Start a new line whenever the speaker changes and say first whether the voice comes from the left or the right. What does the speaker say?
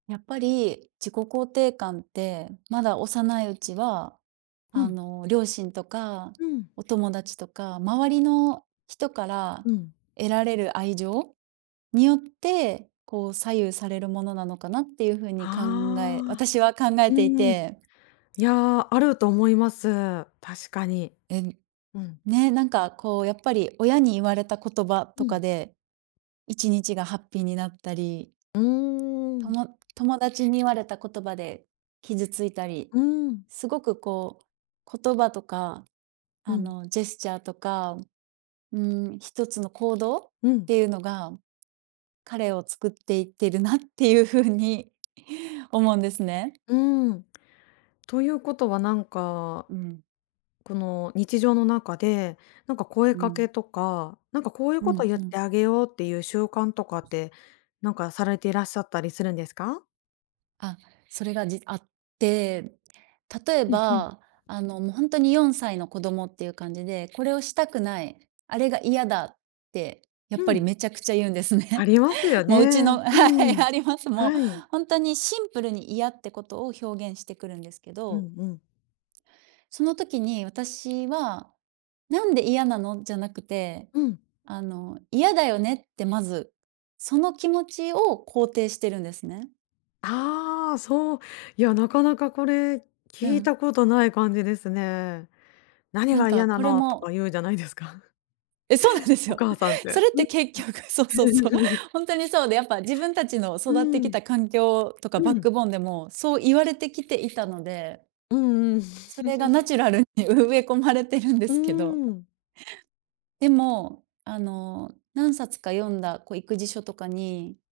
right: やっぱり、自己肯定感って、まだ幼いうちは、
left: う
right: あ
left: ん。
right: の、両親とか、
left: うん。
right: お友達とか、周りの人から
left: うん。
right: 得られる愛情によって、こう左右されるものなのかなっていう風に考え
left: ああ、
right: 私は考え
left: う
right: てい
left: ん。
right: て
left: いや、あると思います。確かに。
right: えぬ
left: うん。
right: ね、なんかこうやっぱり親に言われた言葉
left: う
right: とか
left: ん。
right: で、一日がハッピーになったり。
left: う
right: と
left: ん。
right: も友達に言われた言葉で傷ついたり、
left: うん。
right: すごくこう、言葉とか、
left: う
right: あ
left: ん。
right: の、ジェスチャーとか、うーん、一つの行動っ
left: うん。
right: ていうのが、彼を作っていってるなっていうふうに、思うんですね。
left: うん。ということは何か、
right: うん。
left: この日常の中で、なんか声
right: う
left: かけ
right: ん。
left: とか、なんかこういう
right: う
left: ことを
right: ん
left: 言っ
right: うん。
left: てあげようっていう習慣とか
right: う
left: っ
right: す
left: て、何かされていらっしゃったりするんですか？
right: あ、それが、じあって、例え
left: うんうん。
right: ば、あの、もうほんとに4歳の子供っていう感じで、これをしたくない、あれが嫌だって、やっ
left: う
right: ぱり
left: ん。
right: めちゃくちゃ言うんです
left: あ
right: ね。
left: りますよ
right: もううち
left: ね。
right: のは
left: う
right: い、
left: ん。
right: あります、もう、
left: はい。
right: ほんとにシンプルに嫌ってことを表現してくるんですけ
left: う
right: ど
left: んうん。
right: その時に、私は、何で嫌なの？じゃなくて、
left: うん。
right: あの、嫌だよねってまず、その気持ちを肯定してるんですね。
left: ああ、そう。いや、なかなかこれ、
right: う
left: 聞い
right: ん。
left: たことない感じですね。何
right: なん
left: が
right: か、
left: 嫌な
right: これ
left: の？とか
right: も
left: 言うじゃないですか。
right: え、そうなんです
left: お
right: よ。
left: 母さんっ
right: そ
left: て
right: れっ
left: うん、
right: て結局そうそうそう、
left: うん。
right: ほんとにそうで、やっぱ自分たちの
left: う
right: 育ってき
left: ん。
right: た環境とか、
left: う
right: バッ
left: ん。
right: クボーンでもそう言われてきていたので
left: うんうん。
right: それがナ チュラルに植え込まれてるんで
left: うー
right: すけど
left: ん。
right: でも、あの、何冊か読んだ、こう、育児書とかに